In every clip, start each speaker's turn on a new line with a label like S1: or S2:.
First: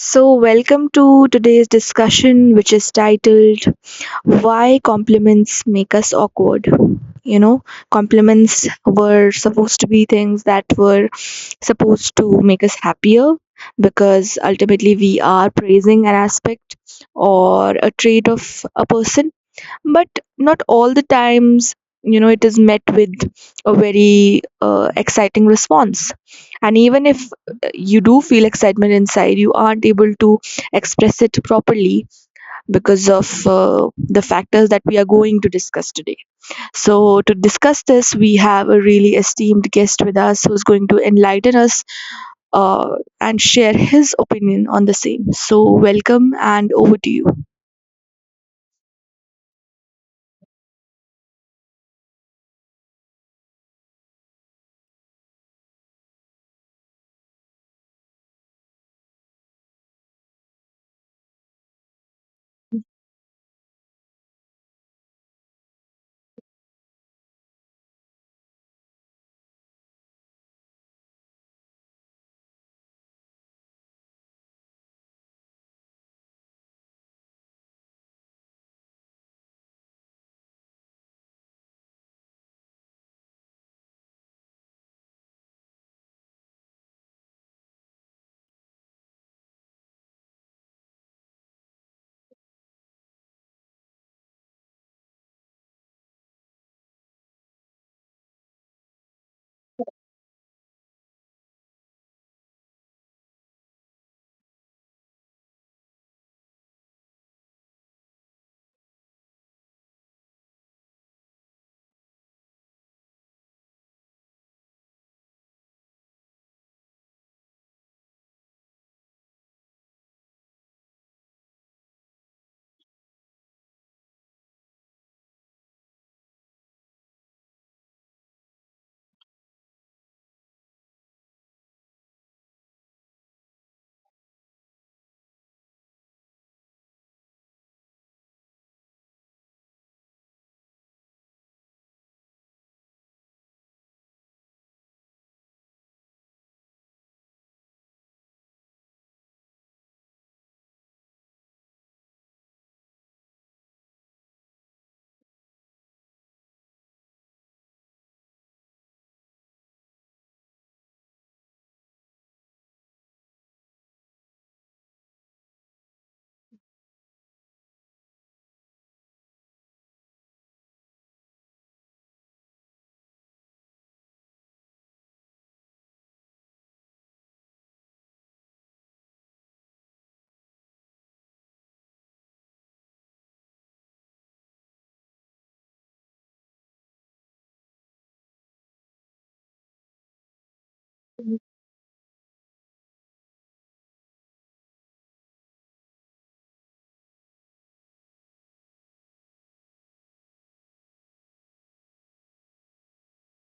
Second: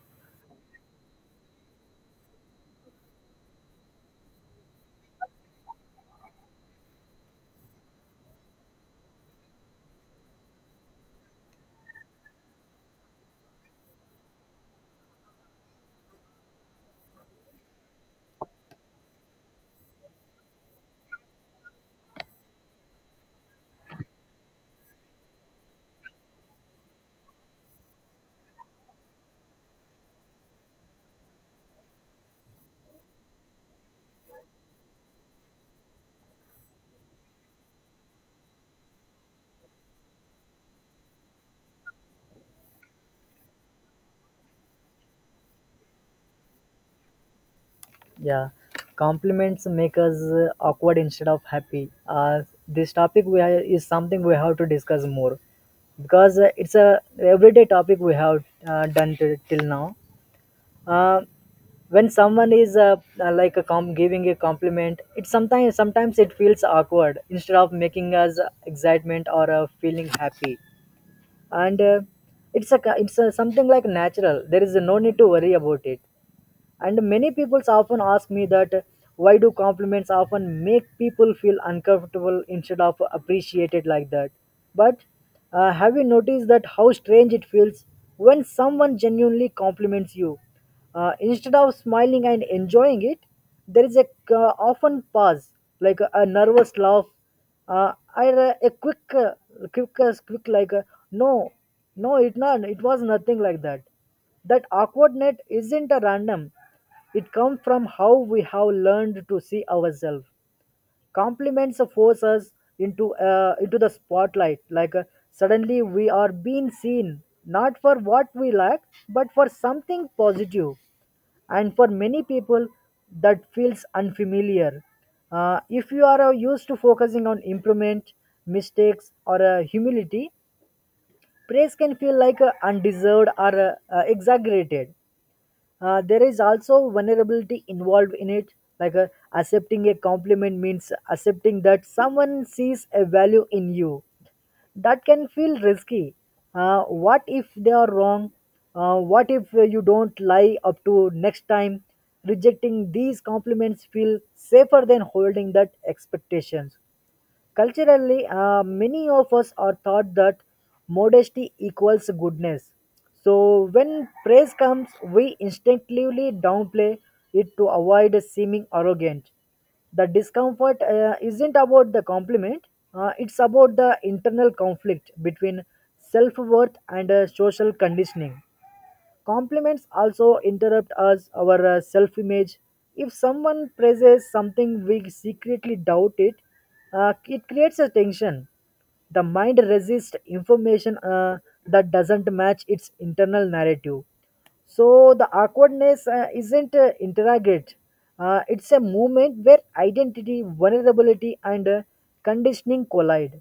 S1: So, welcome to today's discussion, which is titled Why Compliments Make Us Awkward. You know, compliments were supposed to be things that were supposed to make us happier because ultimately we are praising an aspect or a trait of a person, but not all the times you know it is met with a very exciting response. And even if you do feel excitement inside, you aren't able to express it properly because of the factors that we are going to discuss today. So to discuss this, we have a really esteemed guest with us who's going to enlighten us, and share his opinion on the same. So welcome and over to you.
S2: Yeah, compliments make us awkward instead of happy. This topic is something we have to discuss more because it's a everyday topic we have done till now. Uh, when someone is like a giving a compliment, it sometimes it feels awkward instead of making us excitement or feeling happy. And it's a something like natural. There is no need to worry about it, and many people often ask me that why do compliments often make people feel uncomfortable instead of appreciated like that. But have you noticed that how strange it feels when someone genuinely compliments you? Uh, instead of smiling and enjoying it, there is a often pause, like a nervous laugh, or a quick quick, like no, no it not, it was nothing like that. That awkwardness isn't a random. It comes from how we have learned to see ourselves. Compliments force us into the spotlight. Like suddenly we are being seen not for what we lack, but for something positive. And for many people that feels unfamiliar. If you are used to focusing on improvement, mistakes or humility, praise can feel like undeserved or exaggerated. There is also vulnerability involved in it, like accepting a compliment means accepting that someone sees a value in you. That can feel risky. What if they are wrong? What if you don't lie up to next time? Rejecting these compliments feel safer than holding that expectations. Culturally, many of us are taught that modesty equals goodness. So, when praise comes, we instinctively downplay it to avoid seeming arrogant. The discomfort isn't about the compliment, it's about the internal conflict between self worth and social conditioning. Compliments also interrupt us our self image. If someone praises something we secretly doubt it, it creates a tension. The mind resists information that doesn't match its internal narrative. So the awkwardness isn't interrogate, it's a moment where identity, vulnerability and conditioning collide.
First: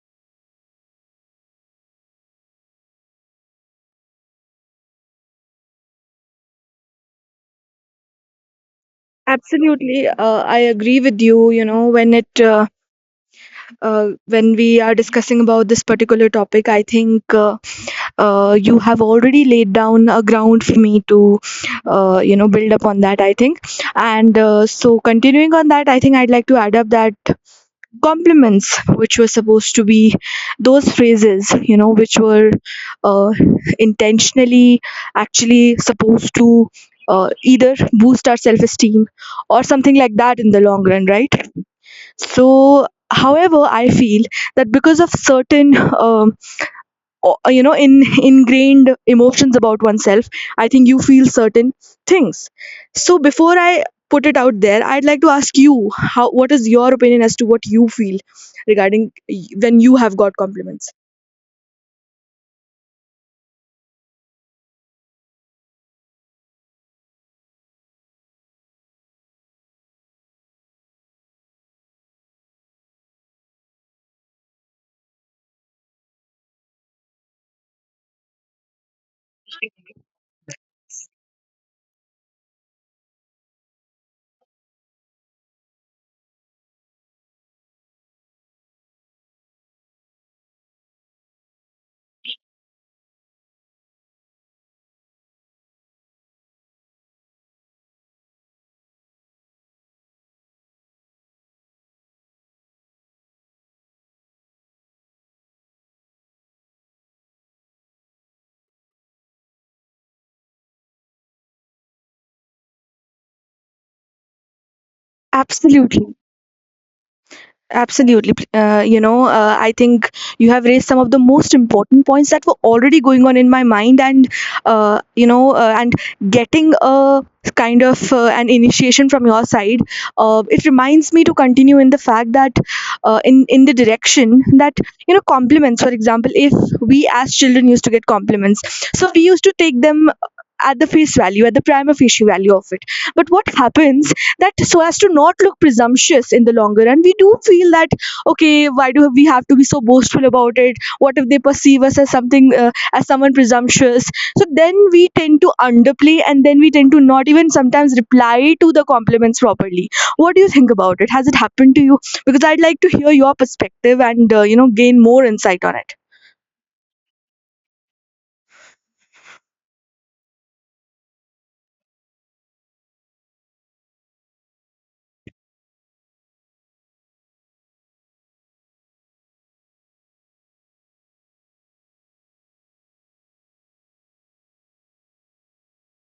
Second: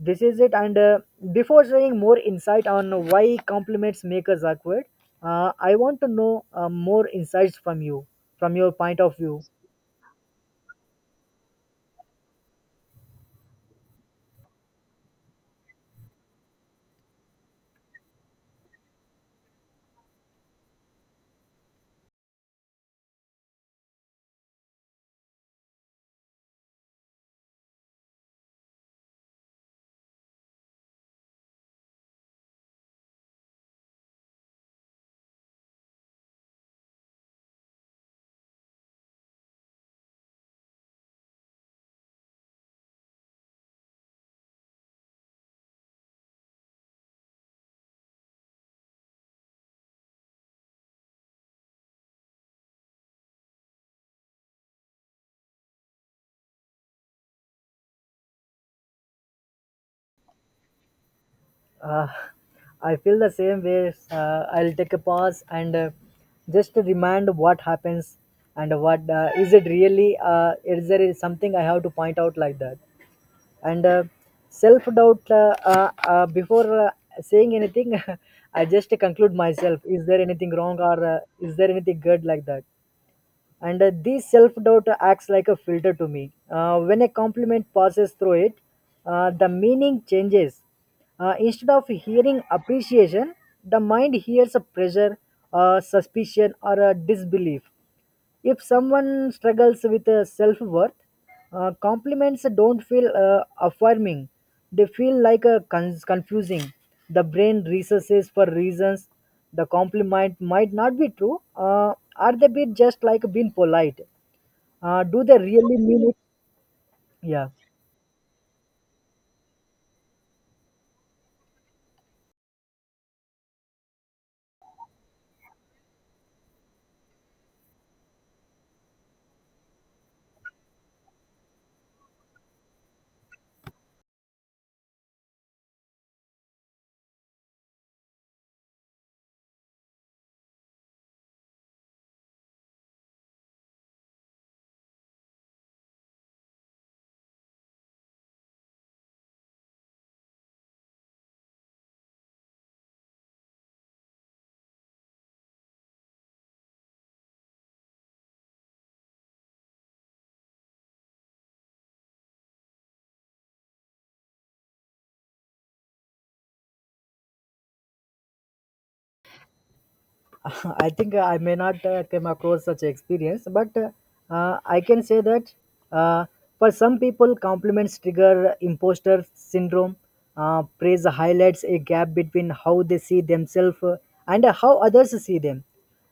S2: This is it, and before sharing more insight on why compliments make us awkward, I want to know more insights from you, from your point of view.
S1: Absolutely, I agree with you. You know, when it when we are discussing about this particular topic, I think, you have already laid down a ground for me to, you know, build upon that. I think, and so continuing on that, I think I'd like to add up that compliments which were supposed to be those phrases, you know, which were uh, intentionally actually supposed to either boost our self esteem or something like that in the long run, right? So however, I feel that because of certain um, or, you know, in ingrained emotions about oneself, I think you feel certain things. So before I put it out there, I'd like to ask you how, what is your opinion as to what you feel regarding when you have got compliments.
S2: uh, I feel the same way. I'll take a pause and just to remind what happens and what is it really, is there something I have to point out like that. And self doubt, before saying anything, I just conclude myself, is there anything wrong or is there anything good like that? And this self doubt acts like a filter to me. When a compliment passes through it, the meaning changes. Instead of hearing appreciation, the mind hears a pressure, suspicion or a disbelief. If someone struggles with self worth, compliments don't feel affirming. They feel like a confusing. The brain researches for reasons the compliment might not be true. Are they being just like being polite? Do they really mean
S1: Absolutely.
S2: it? Yeah.
S1: Absolutely. You know, I think you have raised some of the most important points that were already going on in my mind, and you know, and getting a kind of an initiation from your side, it reminds me to continue in the fact that in the direction that, you know, compliments. For example, if we as children used to get compliments, so we used to take them at the face value, at the prima facie value of it. But what happens that so as to not look presumptuous in the longer run, we do feel that okay, why do we have to be so boastful about it? What if they perceive us as something, as someone presumptuous? So then we tend to underplay and then we tend to not even sometimes reply to the compliments properly. What do you think about it? Has it happened to you? Because I'd like to hear your perspective and you know, gain more insight on it.
S2: I think I may not come across such experience, but I can say that uh, for some people, compliments trigger imposter syndrome. Praise highlights a gap between how they see themselves and how others see them.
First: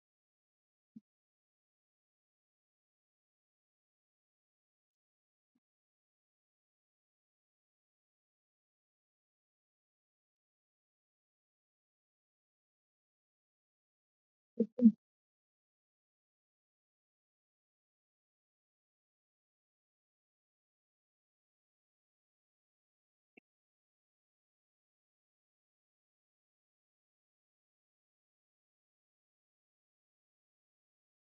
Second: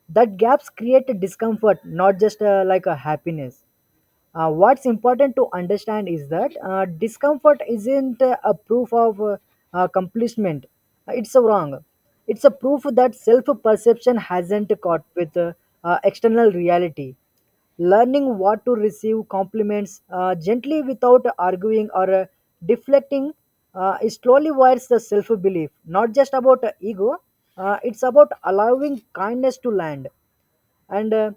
S2: That gaps create discomfort, not just like a happiness. What's important to understand is that discomfort isn't a proof of accomplishment. It's a wrong. It's a proof that self perception hasn't caught with external reality. Learning what to receive compliments gently without arguing or deflecting, it slowly wires the self belief. Not just about ego, it's about allowing kindness to land. And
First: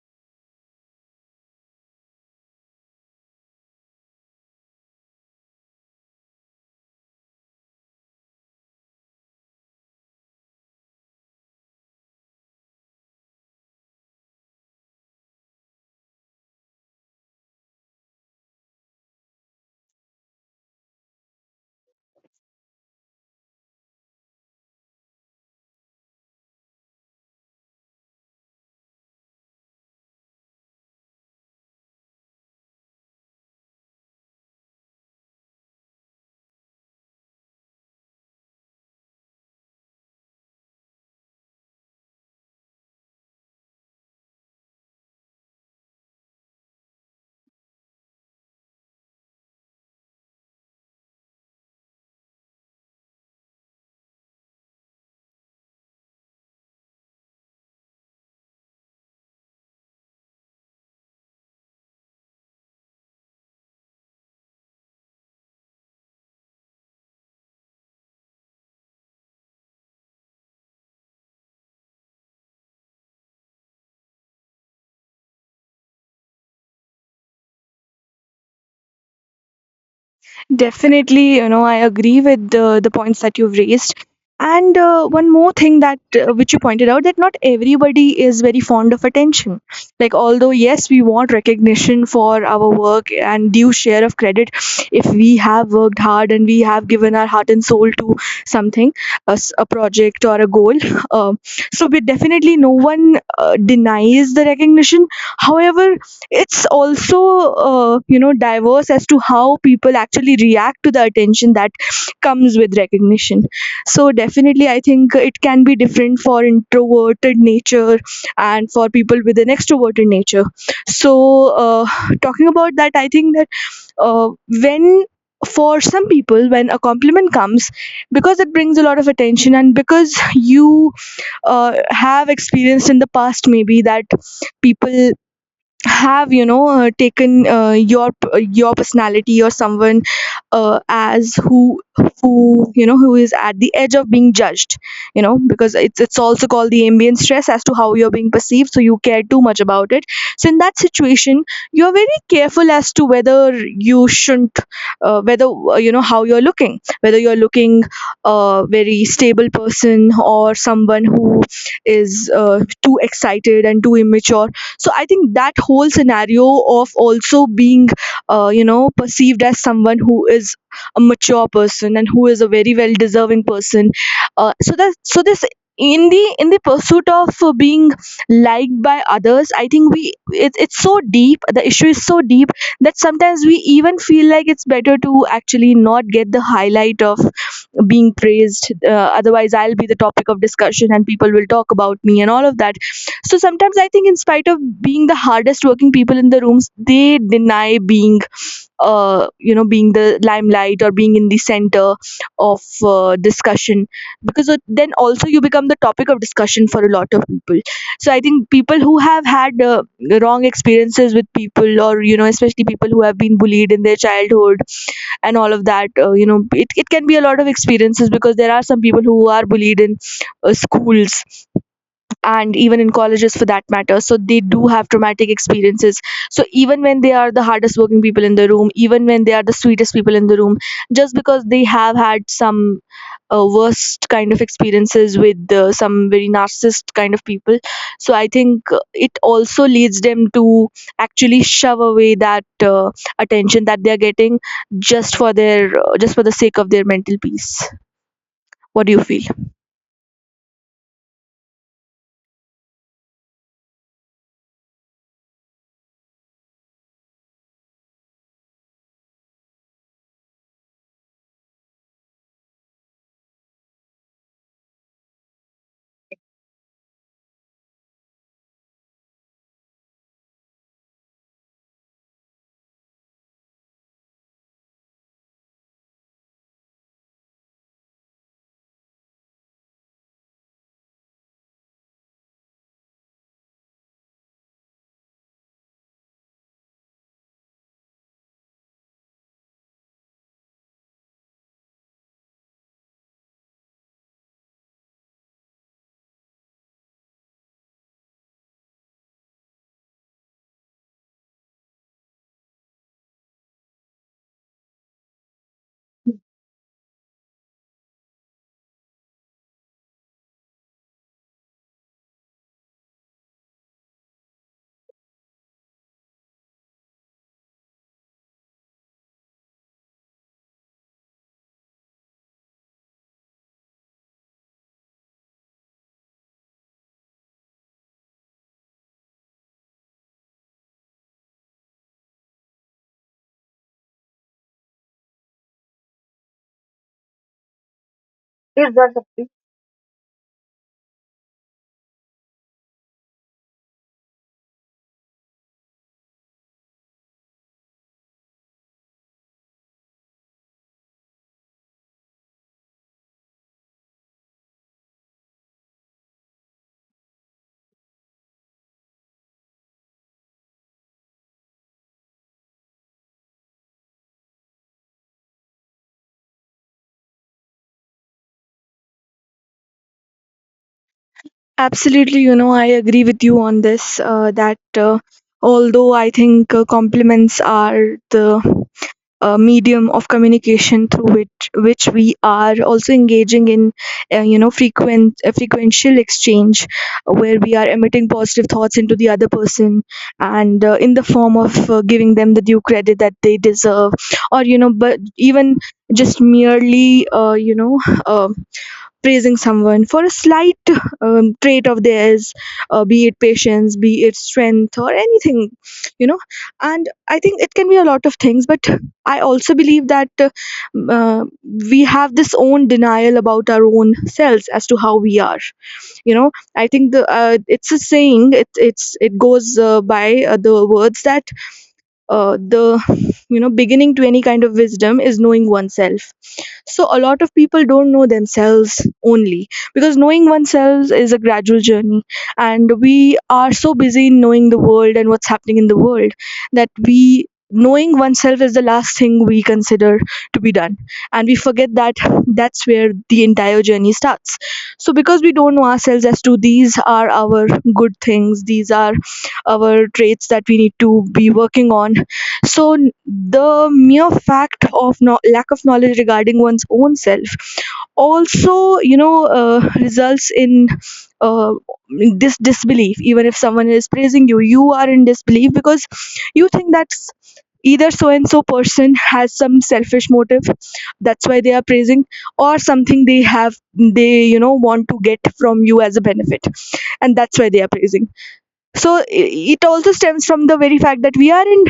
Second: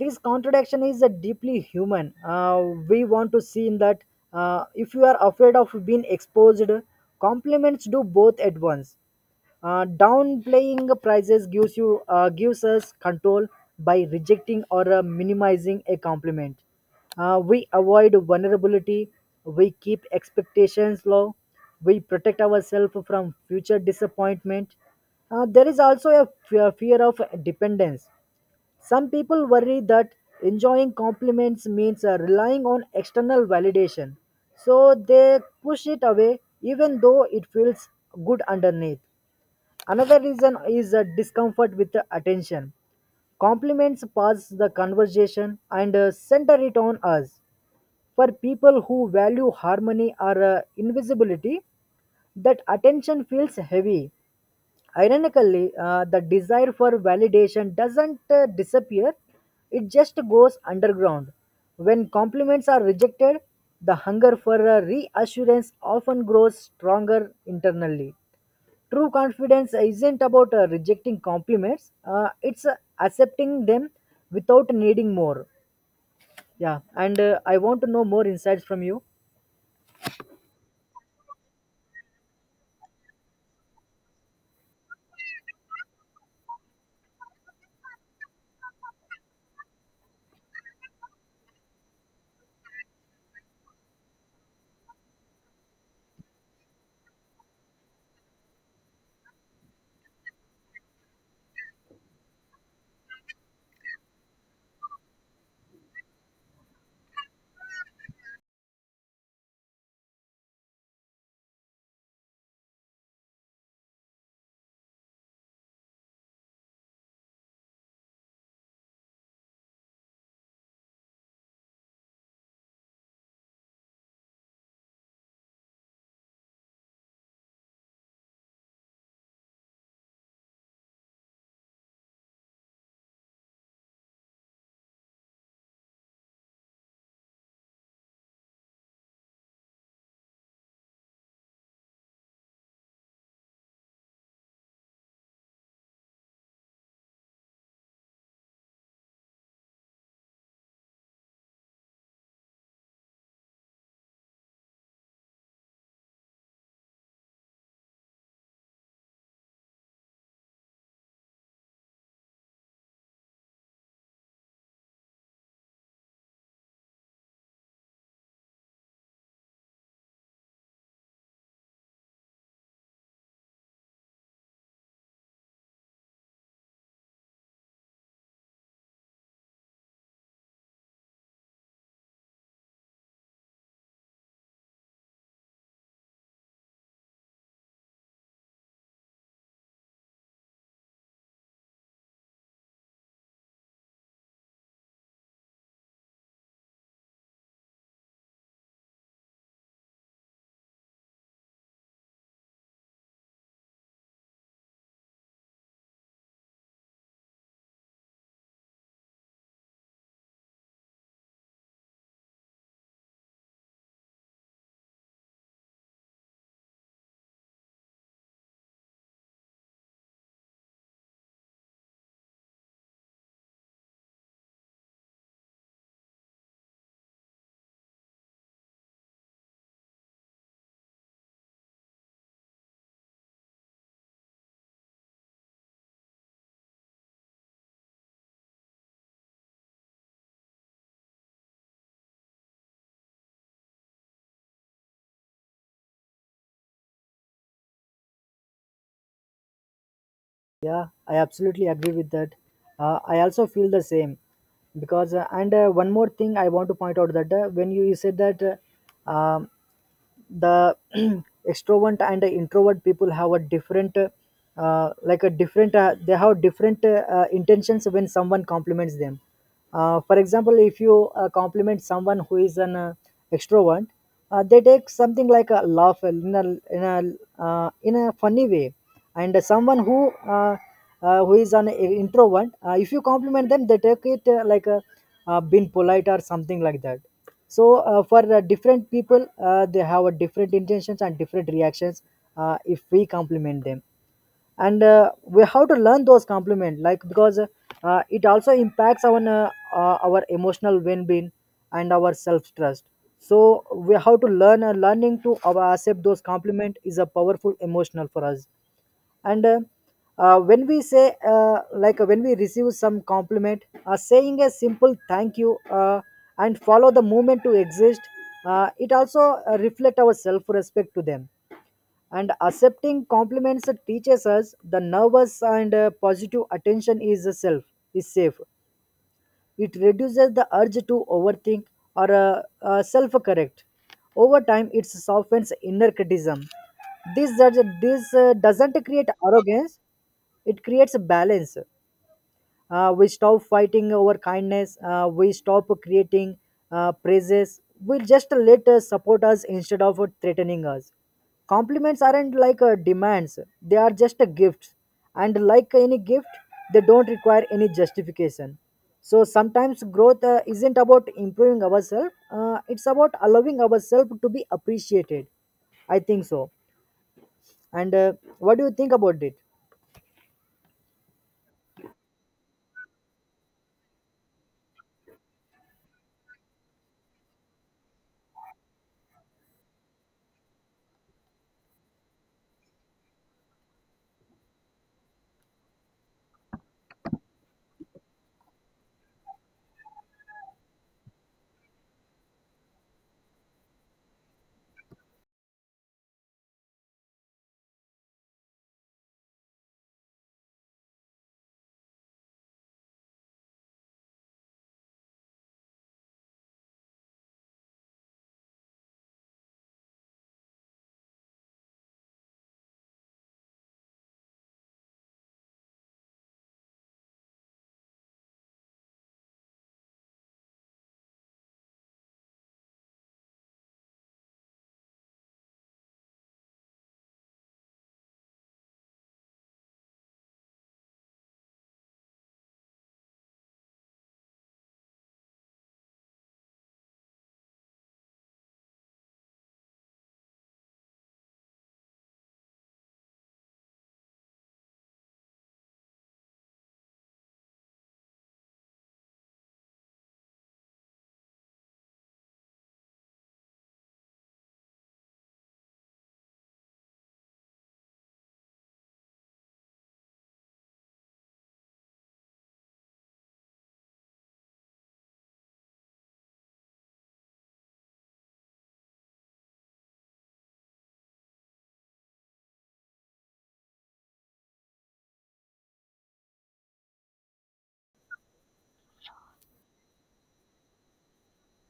S2: this contradiction is deeply human. We want to see in that. If you are afraid of being exposed, compliments do both at once. Downplaying prices gives you gives us control. By rejecting or minimizing a compliment, we avoid vulnerability, we keep expectations low, we protect ourselves from future disappointment. There is also a fear of dependence. Some people worry that enjoying compliments means relying on external validation, so they push it away even though it feels good underneath. Another reason is discomfort with attention. Compliments pass the conversation and center it on us. For people who value harmony or invisibility, that attention feels heavy. Ironically, the desire for validation doesn't disappear, it just goes underground. When compliments are rejected, the hunger for reassurance often grows stronger internally. True confidence isn't about rejecting compliments, it's accepting them without needing more. Yeah, and I want to know more insights from you.
S1: Definitely, you know, I agree with the points that you've raised. And one more thing that which you pointed out, that not everybody is very fond of attention. Like although yes, we want recognition for our work and due share of credit if we have worked hard and we have given our heart and soul to something, a, a project or a goal. Um, so we definitely, no one denies the recognition. However, it's also you know, diverse as to how people actually react to the attention that comes with recognition. So definitely, I think it can be different for introverted nature and for people with an extroverted nature. So uh, talking about that, I think that uh, when, for some people, when a compliment comes, because it brings a lot of attention and because you have experienced in the past maybe that people have, you know, taken your your personality or someone as who, you know, who is at the edge of being judged, you know, because it's also called the ambient stress as to how you're being perceived, so you care too much about it. So in that situation, you're very careful as to whether you shouldn't whether, you know, how you're looking, whether you're looking a very stable person or someone who is too excited and too immature. So I think that whole scenario of also being you know, perceived as someone who is a mature person and who is a very well deserving person, so that, so this, in the pursuit of being liked by others, I think we, it, it's so deep, the issue is so deep that sometimes we even feel like it's better to actually not get the highlight of being praised, otherwise I'll be the topic of discussion and people will talk about me and all of that. So sometimes I think, in spite of being the hardest working people in the rooms, they deny being, you know, being the limelight or being in the center of discussion, because then also you become the topic of discussion for a lot of people. So I think people who have had wrong experiences with people or, you know, especially people who have been bullied in their childhood and all of that, you know, it can be a lot of experiences because there are some people who are bullied in schools and even in colleges for that matter. So they do have traumatic experiences. So even when they are the hardest working people in the room, even when they are the sweetest people in the room, just because they have had some worst kind of experiences with some very narcissist kind of people. So I think it also leads them to actually shove away that attention that they are getting just for their just for the sake of their mental peace. What do you feel?
S2: Yeah, I absolutely agree with that. I also feel the same because and one more thing I want to point out that when you said that uh, um, the extrovert and the introvert people have a different like a different they have different intentions when someone compliments them. For example, if you compliment someone who is an extrovert, they take something like a laugh in a in a, in a funny way. And someone who is an introvert, if you compliment them they take it like a being polite or something like that. So for different people they have a different intentions and different reactions if we compliment them. And we have to learn those compliment like because it also impacts our emotional well-being and our self-trust. So we have to learning to accept those compliment is a powerful emotional for us. And when we say like when we receive some compliment, saying a simple thank you and follow the movement to exist, it also reflect our self respect to them. And accepting compliments teaches us the nervous and positive attention is a self is safe. It reduces the urge to overthink or self correct. Over time, it softens inner criticism. This doesn't create arrogance, it creates a balance. We stop fighting over kindness. We stop creating praises. We just let us support us instead of threatening us. Compliments aren't like demands, they are just a gift. And like any gift, they don't require any justification. So sometimes growth isn't about improving ourselves, it's about allowing ourselves to be appreciated. I think so. And what do you think about it?
S1: Absolutely, you know, I agree with you on this. That although I think compliments are the medium of communication through which we are also engaging in, you know, frequent frequential exchange, where we are emitting positive thoughts into the other person, and in the form of giving them the due credit that they deserve, or you know, but even just merely, you know. Uh, Praising someone for a slight trait of theirs, be it patience, be it strength or anything, you know. And I think it can be a lot of things, but I also believe that m- uh, we have this own denial about our own selves as to how we are, you know. I think the it's a saying, it, it's, it goes by the words that the, you know, beginning to any kind of wisdom is knowing oneself. So a lot of people don't know themselves only, because knowing oneself is a gradual journey and we are so busy in knowing the world and what's happening in the world, that we, knowing oneself is the last thing we consider to be done. And we forget that that's where the entire journey starts. So because we don't know ourselves as to these are our good things, these are our traits that we need to be working on. So the mere fact of lack of knowledge regarding one's own self also, you know, results in uh, this disbelief, even if someone is praising you, you are in disbelief because you think that's either so and so person has some selfish motive, that's why they are praising, or something they have, they, you know, want to get from you as a benefit, and that's why they are praising. So it also stems from the very fact that we are in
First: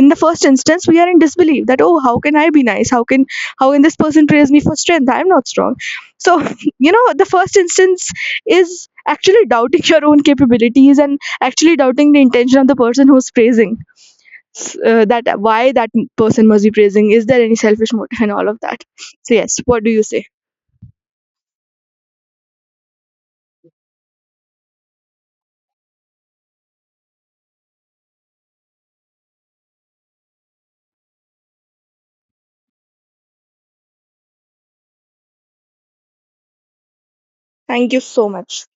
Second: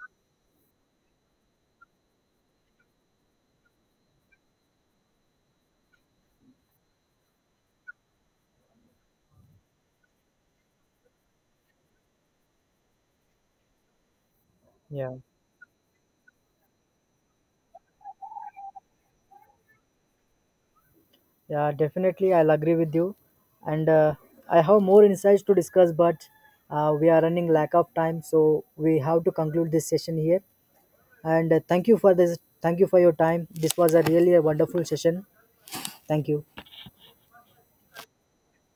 S1: in the first instance, we are in disbelief, that oh, how can I be nice, how can, how can this person praise me for strength, I'm not strong. So you know, the first instance is actually doubting your own capabilities and actually doubting the intention of the person who's praising.
S2: Yeah.
S1: That why that person must be praising, is there any selfish motive and all of that? So yes, what do you say?
S2: Yeah, definitely, I'll agree with you. And I have more insights to discuss, but we are running lack of time, so we have to conclude this session here. And thank you for this. Thank you for your time. This was a really a wonderful session. Thank you.
S1: Thank you so much.